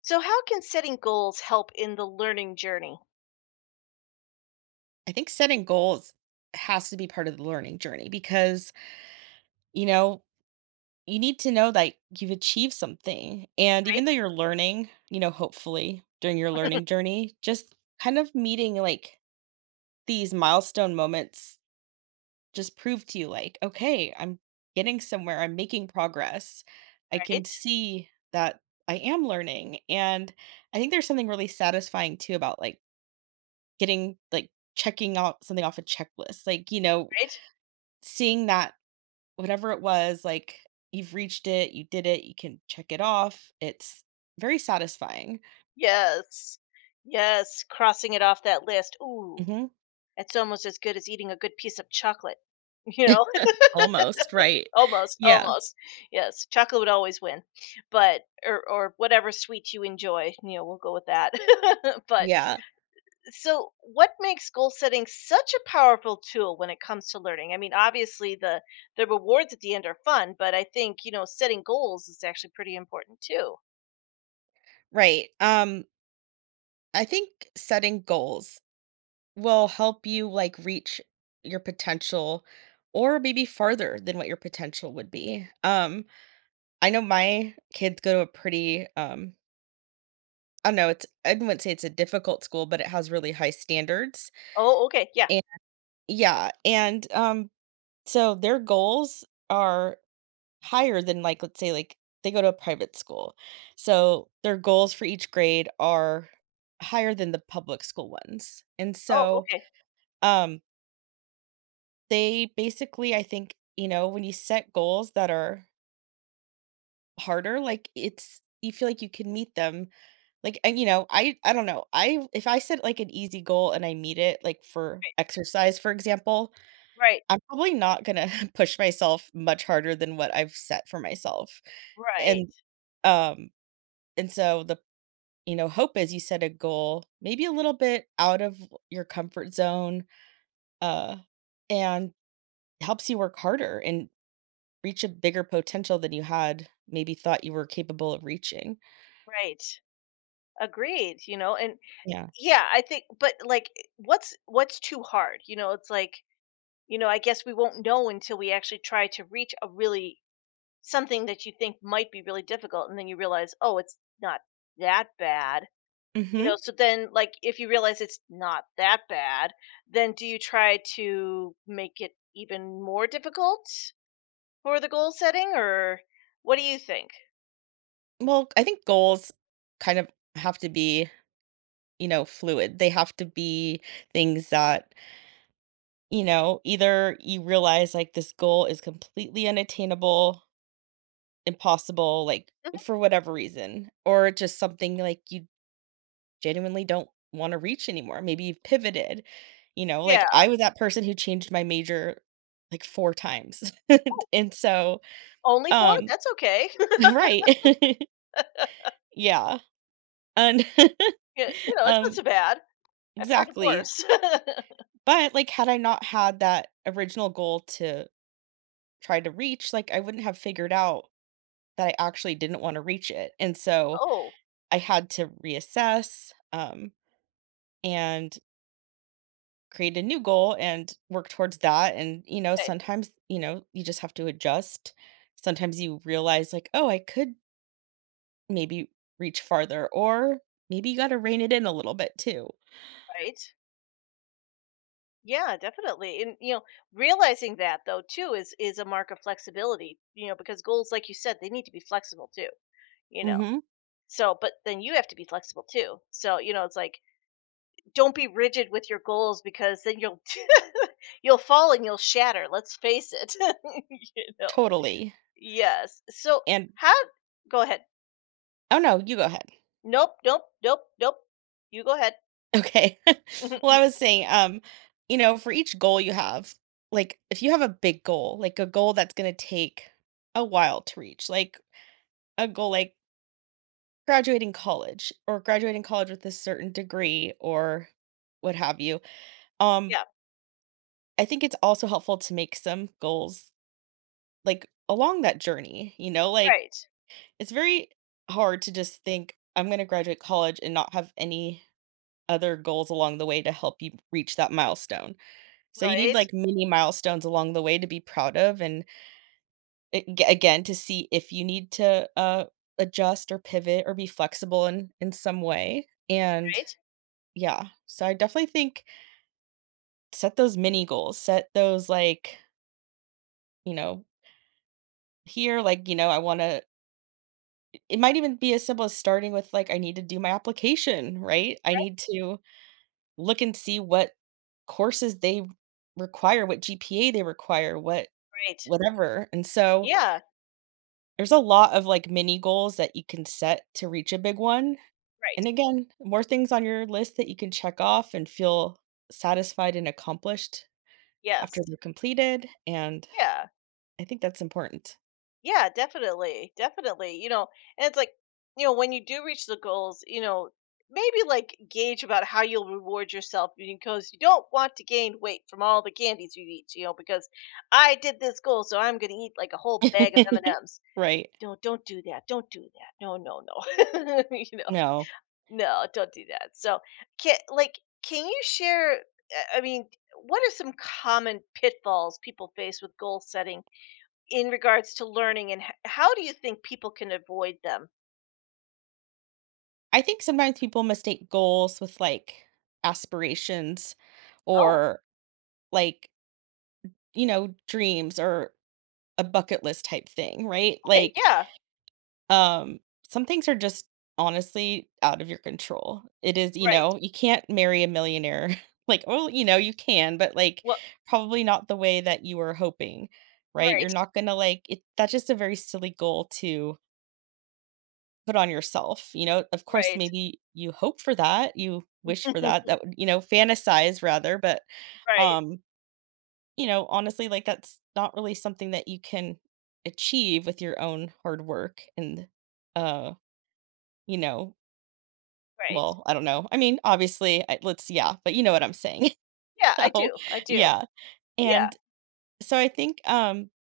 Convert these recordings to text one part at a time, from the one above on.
So how can setting goals help in the learning journey? I think setting goals has to be part of the learning journey because, you know, you need to know that you've achieved something. And even though you're learning, hopefully during your Right? learning journey, just kind of meeting like these milestone moments just prove to you, like, okay, I'm getting somewhere, I'm making progress. I can Right? see that I am learning. And I think there's something really satisfying too about like getting like checking out something off a checklist, like, Right? seeing that whatever it was, like you've reached it, you did it, you can check it off. It's very satisfying. Yes. Yes, crossing it off that list. Ooh, Mhm. it's almost as good as eating a good piece of chocolate. You know, Almost, right? Almost, Yeah. almost. Yes, chocolate would always win. But or whatever sweet you enjoy, we'll go with that. but Yeah, So, what makes goal setting such a powerful tool when it comes to learning? I mean, obviously the rewards at the end are fun, but I think setting goals is actually pretty important too. right. I think setting goals will help you like reach your potential or maybe farther than what your potential would be. I know my kids go to a pretty I don't know, it's I wouldn't say it's a difficult school, but it has really high standards. Oh, okay, yeah. And yeah, and so their goals are higher than like let's say like they go to a private school. So their goals for each grade are higher than the public school ones. And Oh, so okay, um they basically I think, you know, when you set goals that are harder, like it's you feel like you can meet them. Like and you know, I don't know. I if I set like an easy goal and I meet it like for exercise for example, right, I'm probably not gonna push myself much harder than what I've set for myself. right, And, um, and so the you know, hope is you set a goal maybe a little bit out of your comfort zone, uh, and helps you work harder and reach a bigger potential than you had maybe thought you were capable of reaching. right. Agreed. And Yeah. yeah, I think, but like, what's too hard? You know, it's like I guess we won't know until we actually try to reach a really something that you think might be really difficult, and then you realize, oh, it's not that bad. Mhm. So then, like, if you realize it's not that bad, then do you try to make it even more difficult for the goal setting, or what do you think? Well, I think goals kind of have to be, you know, fluid. They have to be things that you know, either you realize, like, this goal is completely unattainable, impossible, like, for whatever reason, or it's just something, like, you genuinely don't wanna reach anymore. Maybe you've pivoted, you know, like, Yeah. I was that person who changed my major, like, 4 times. Oh, And so, only 4? um That's okay. Right. Yeah. And, Yeah, it's not um so bad. I've heard of Exactly. worse. But, like, had I not had that original goal to try to reach, like, I wouldn't have figured out that I actually didn't want to reach it. And so Oh, I had to reassess and create a new goal and work towards that. And, you know, okay. sometimes, you know, you just have to adjust. Sometimes you realize, like, oh, I could maybe reach farther, or maybe you got to rein it in a little bit too. Right. Yeah, definitely. And, realizing that though too is a mark of flexibility, because goals, like you said, they need to be flexible too, you know. hmm So, but then you have to be flexible too. So, it's like don't be rigid with your goals because then you'll you'll fall and you'll shatter, let's face it, you know? Totally. Yes. So, And, how go ahead. oh no, you go ahead. "Nope, nope, nope, nope. You go ahead." Okay. Well, I was saying, you know, for each goal you have, like if you have a big goal, like a goal that's going to take a while to reach, like a goal like graduating college or graduating college with a certain degree or what have you. Um, Yeah. I think it's also helpful to make some goals like along that journey, you know, like Right. it's very hard to just think I'm going to graduate college and not have any other goals along the way to help you reach that milestone. So you need Right, like mini milestones along the way to be proud of and again to see if you need to adjust or pivot or be flexible in some way. And right, yeah, so I definitely think set those mini goals, set those like, you know, here like, you know, I want to it might even be as simple as starting with like I need to do my application, right? I need right, to look and see what courses they require, what GPA they require, what right. whatever. And so Yeah, there's a lot of, like, mini goals that you can set to reach a big one, right. and again, more things on your list that you can check off and feel satisfied and accomplished Yes. after they're completed, and Yeah. I think that's important. Yeah, definitely, definitely. And it's like, when you do reach the goals, maybe like gauge about how you'll reward yourself because you don't want to gain weight from all the candies you eat. Because I did this goal, so I'm going to eat like a whole bag of M and M's. Right. No, don't do that. Don't do that. No, no, no. No. no, don't do that. So, can like, can you share? I mean, what are some common pitfalls people face with goal setting? In regards to learning and h how do you think people can avoid them? I think sometimes people mistake goals with like aspirations Oh, or like, you know, dreams or a bucket list type thing, right? okay, Like, yeah, um, some things are just honestly out of your control. It is, you right. know, you can't marry a millionaire. Like, oh, you know, you can, but like Well probably not the way that you were hoping, right? You're right, not gonna like it. That's just a very silly goal to put on yourself, you know? Of course, right. maybe you hope for that, you wish for that, that would you know, fantasize rather, but, Right, um, you know, honestly, like, that's not really something that you can achieve with your own hard work and, uh, you know right. well, I don't know. I mean, obviously, I let's yeah, but you know what I'm saying. Yeah, I So, do, I do. yeah, Yeah, and so I think,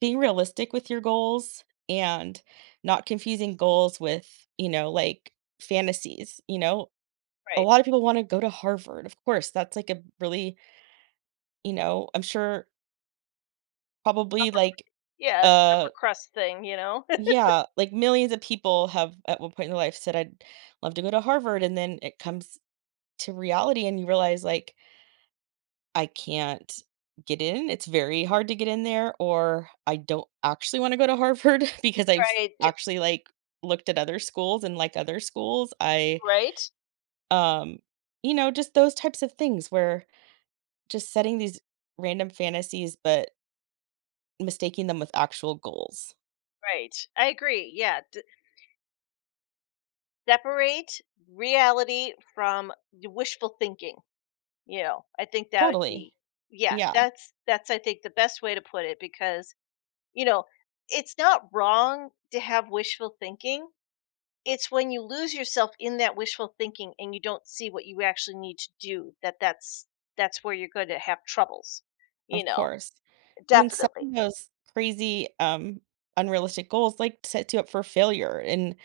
being realistic with your goals and not confusing goals with, you know, like, fantasies, you know? A right. lot of people want to go to Harvard. Of course, that's like a really, you know, I'm sure probably like Yeah, it's an uh upper crust thing, you know? yeah, like millions of people have at one point in their life said I'd love to go to Harvard and then it comes to reality and you realize like I can't get in. It's very hard to get in there or I don't actually want to go to Harvard because I've Right, j actually like looked at other schools and like other schools. I right, um you know, just those types of things where just setting these random fantasies, but mistaking them with actual goals. right. I agree, yeah, d separate reality from the wishful thinking, you know? I think that would Totally. be, yeah, Yeah, that's, I think, the best way to put it because, you know, it's not wrong to have wishful thinking, it's when you lose yourself in that wishful thinking and you don't see what you actually need to do, that's where you're going to have troubles, you of know course. And then definitely. setting those crazy, unrealistic goals, like, sets you up for failure and,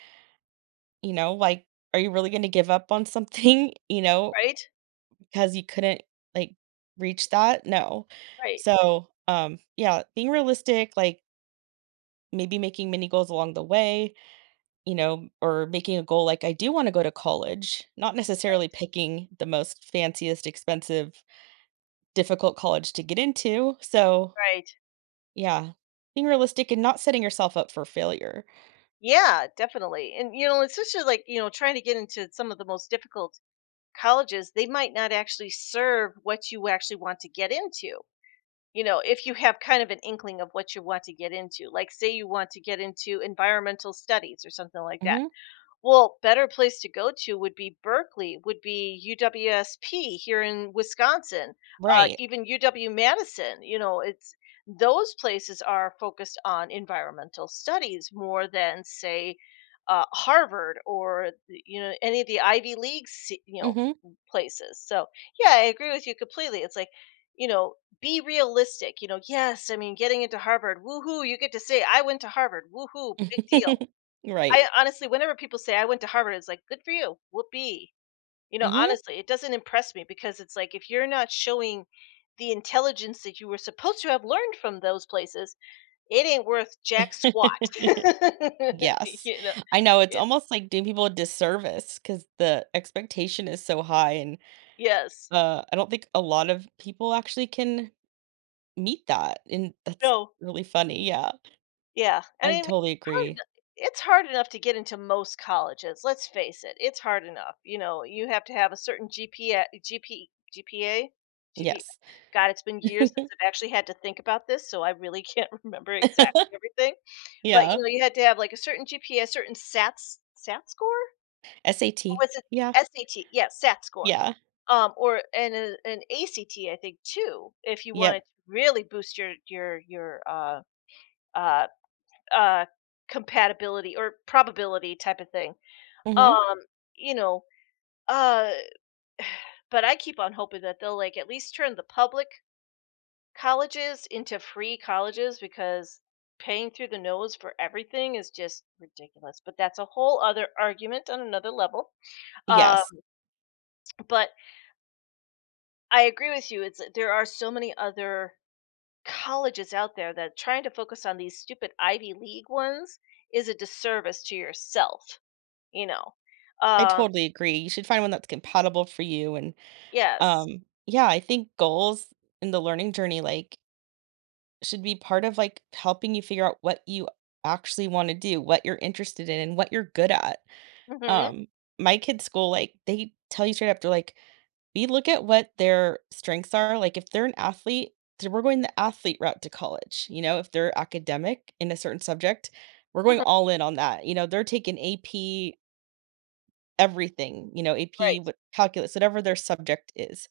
you know, like, are you really gonna give up on something, you know, Right, because you couldn't, like, reach that? No. right, So, yeah, being realistic, like, maybe making mini goals along the way, you know, or making a goal like I do want to go to college, not necessarily picking the most fanciest, expensive, difficult college to get into. So, right. yeah, being realistic and not setting yourself up for failure. Yeah, definitely. And especially like trying to get into some of the most difficult colleges. They might not actually serve what you actually want to get into. If you have kind of an inkling of what you want to get into, like say you want to get into environmental studies or something like that. Mhm. Well, better place to go to would be Berkeley, would be UWSP here in Wisconsin, Right. even UW-Madison. You know, it's those places are focused on environmental studies more than, say, Harvard or any of the Ivy League, Mhm. places. So yeah, I agree with you completely. It's like you know, be realistic. Yes, I mean, getting into Harvard, woohoo! You get to say I went to Harvard, woohoo! Big deal. Right. I honestly whenever people say, "I went to Harvard," it's like, "Good for you, whoopee." Mhm. Honestly, it doesn't impress me because it's like if you're not showing the intelligence that you were supposed to have learned from those places, it ain't worth jack squat. Yes. You know? I know it's Ye almost like doing people a disservice because the expectation is so high and, Yes. I don't think a lot of people actually can meet that, and that's No. really funny. Yeah. Yeah, and I I mean, totally agree. it's hard enough to get into most colleges, let's face it, it's hard enough, you have to have a certain GPA? Yes. God, it's been years since I've actually had to think about this, so I really can't remember exactly everything, but, Yeah. You had to have, like, a certain GPA, certain SAT score? Or SAT. was it Yeah. SAT? Yeah, SAT score, Yeah. Or and a an ACT, I think, too, if you wanted Yep. to really boost your, uh uh, compatibility or probability type of thing. Mhm. Um, you know, uh, but I keep on hoping that they'll like at least turn the public colleges into free colleges because paying through the nose for everything is just ridiculous. But that's a whole other argument on another level. Um, Yes. but I agree with you. It's there are so many other colleges out there that trying to focus on these stupid Ivy League ones is a disservice to yourself. You know. I Um, totally agree. You should find one that's compatible for you and, Yes. Yeah, I think goals in the learning journey, like, should be part of, like, helping you figure out what you actually wanna do, what you're interested in, and what you're good at. Mhm. Um, my kids' school, like, they tell you straight up, they're like, we look at what their strengths are, like, if they're an athlete, then we're going the athlete route to college, you know? If they're academic in a certain subject, we're going Mhm. all in on that, you know? They're taking AP everything, you know, AP, Right, what calculus, whatever their subject is.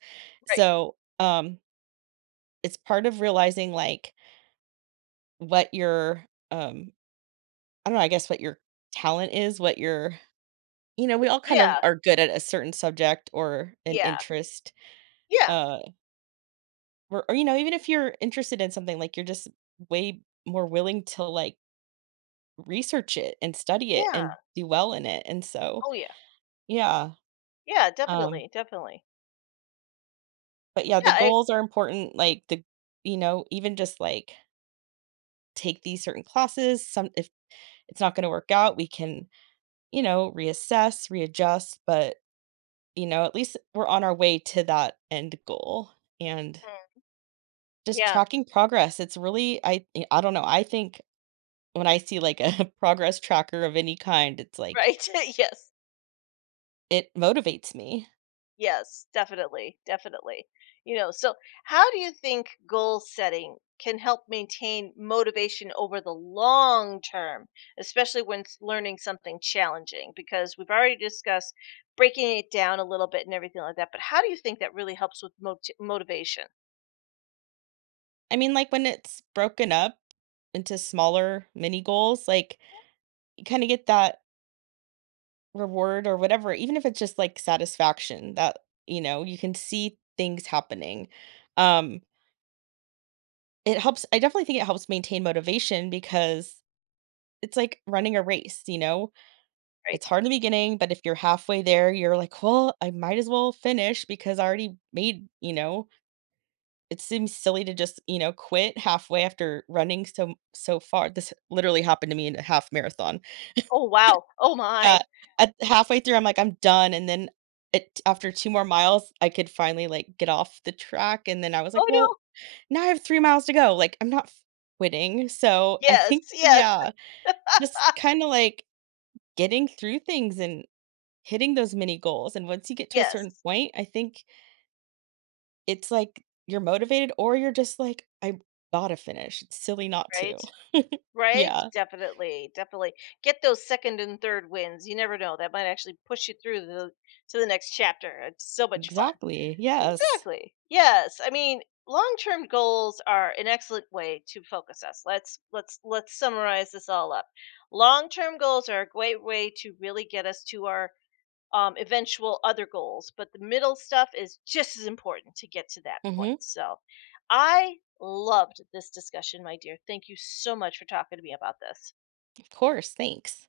right. So, it's part of realizing, like, what your, um I don't know, I guess what your talent is, what your you know, we all kind of Yeah, are good at a certain subject or an yeah, interest, yeah, uh or you know even if you're interested in something like you're just way more willing to like research it and study it yeah. and do well in it and so Oh, yeah. yeah Yeah, um definitely, definitely. but yeah Yeah, the goals are important like the you know even just like take these certain classes some if it's not going to work out we can you know reassess readjust but you know at least we're on our way to that end goal and mm, just yeah, tracking progress it's really I don't know I think when I see like a progress tracker of any kind, it's like right. Yes, it motivates me. yes, definitely, definitely. So how do you think goal setting can help maintain motivation over the long term, especially when learning something challenging? Because we've already discussed breaking it down a little bit and everything like that. But how do you think that really helps with motivation? I mean, like when it's broken up into smaller mini goals, like you kind of get that reward or whatever, even if it's just like satisfaction that, you know, you can see things happening. Um, it helps. I definitely think it helps maintain motivation because it's like running a race, you know, it's Right. hard in the beginning, but if you're halfway there, you're like, well, I might as well finish because I already made, you know, it seems silly to just, you know, quit halfway after running so far. This literally happened to me in a half marathon. Oh, wow. Oh, my. Uh, at halfway through, I'm like, "I'm done," and then it after 2 more miles, I could finally, like, get off the track, and then I was Oh, like, no. "Well, now I have 3 miles to go." Like, I'm not quitting. So, I Yes, think yes, yeah, just kinda, like, getting through things and hitting those mini goals, and once you get to a certain yes. point, I think it's like you're motivated or you're just like, "I gotta finish. It's silly not to." Right? Right? Yeah, Definitely, definitely. Get those 2nd and 3rd wins, you never know, that might actually push you through the to the next chapter, it's so much fun. exactly. Yes. Exactly. Yes, I mean, long-term goals are an excellent way to focus us. Let's summarize this all up. Long-term goals are a great way to really get us to our eventual other goals. But the middle stuff is just as important to get to that point. hmm So I loved this discussion, my dear. Thank you so much for talking to me about this. Of course. Thanks.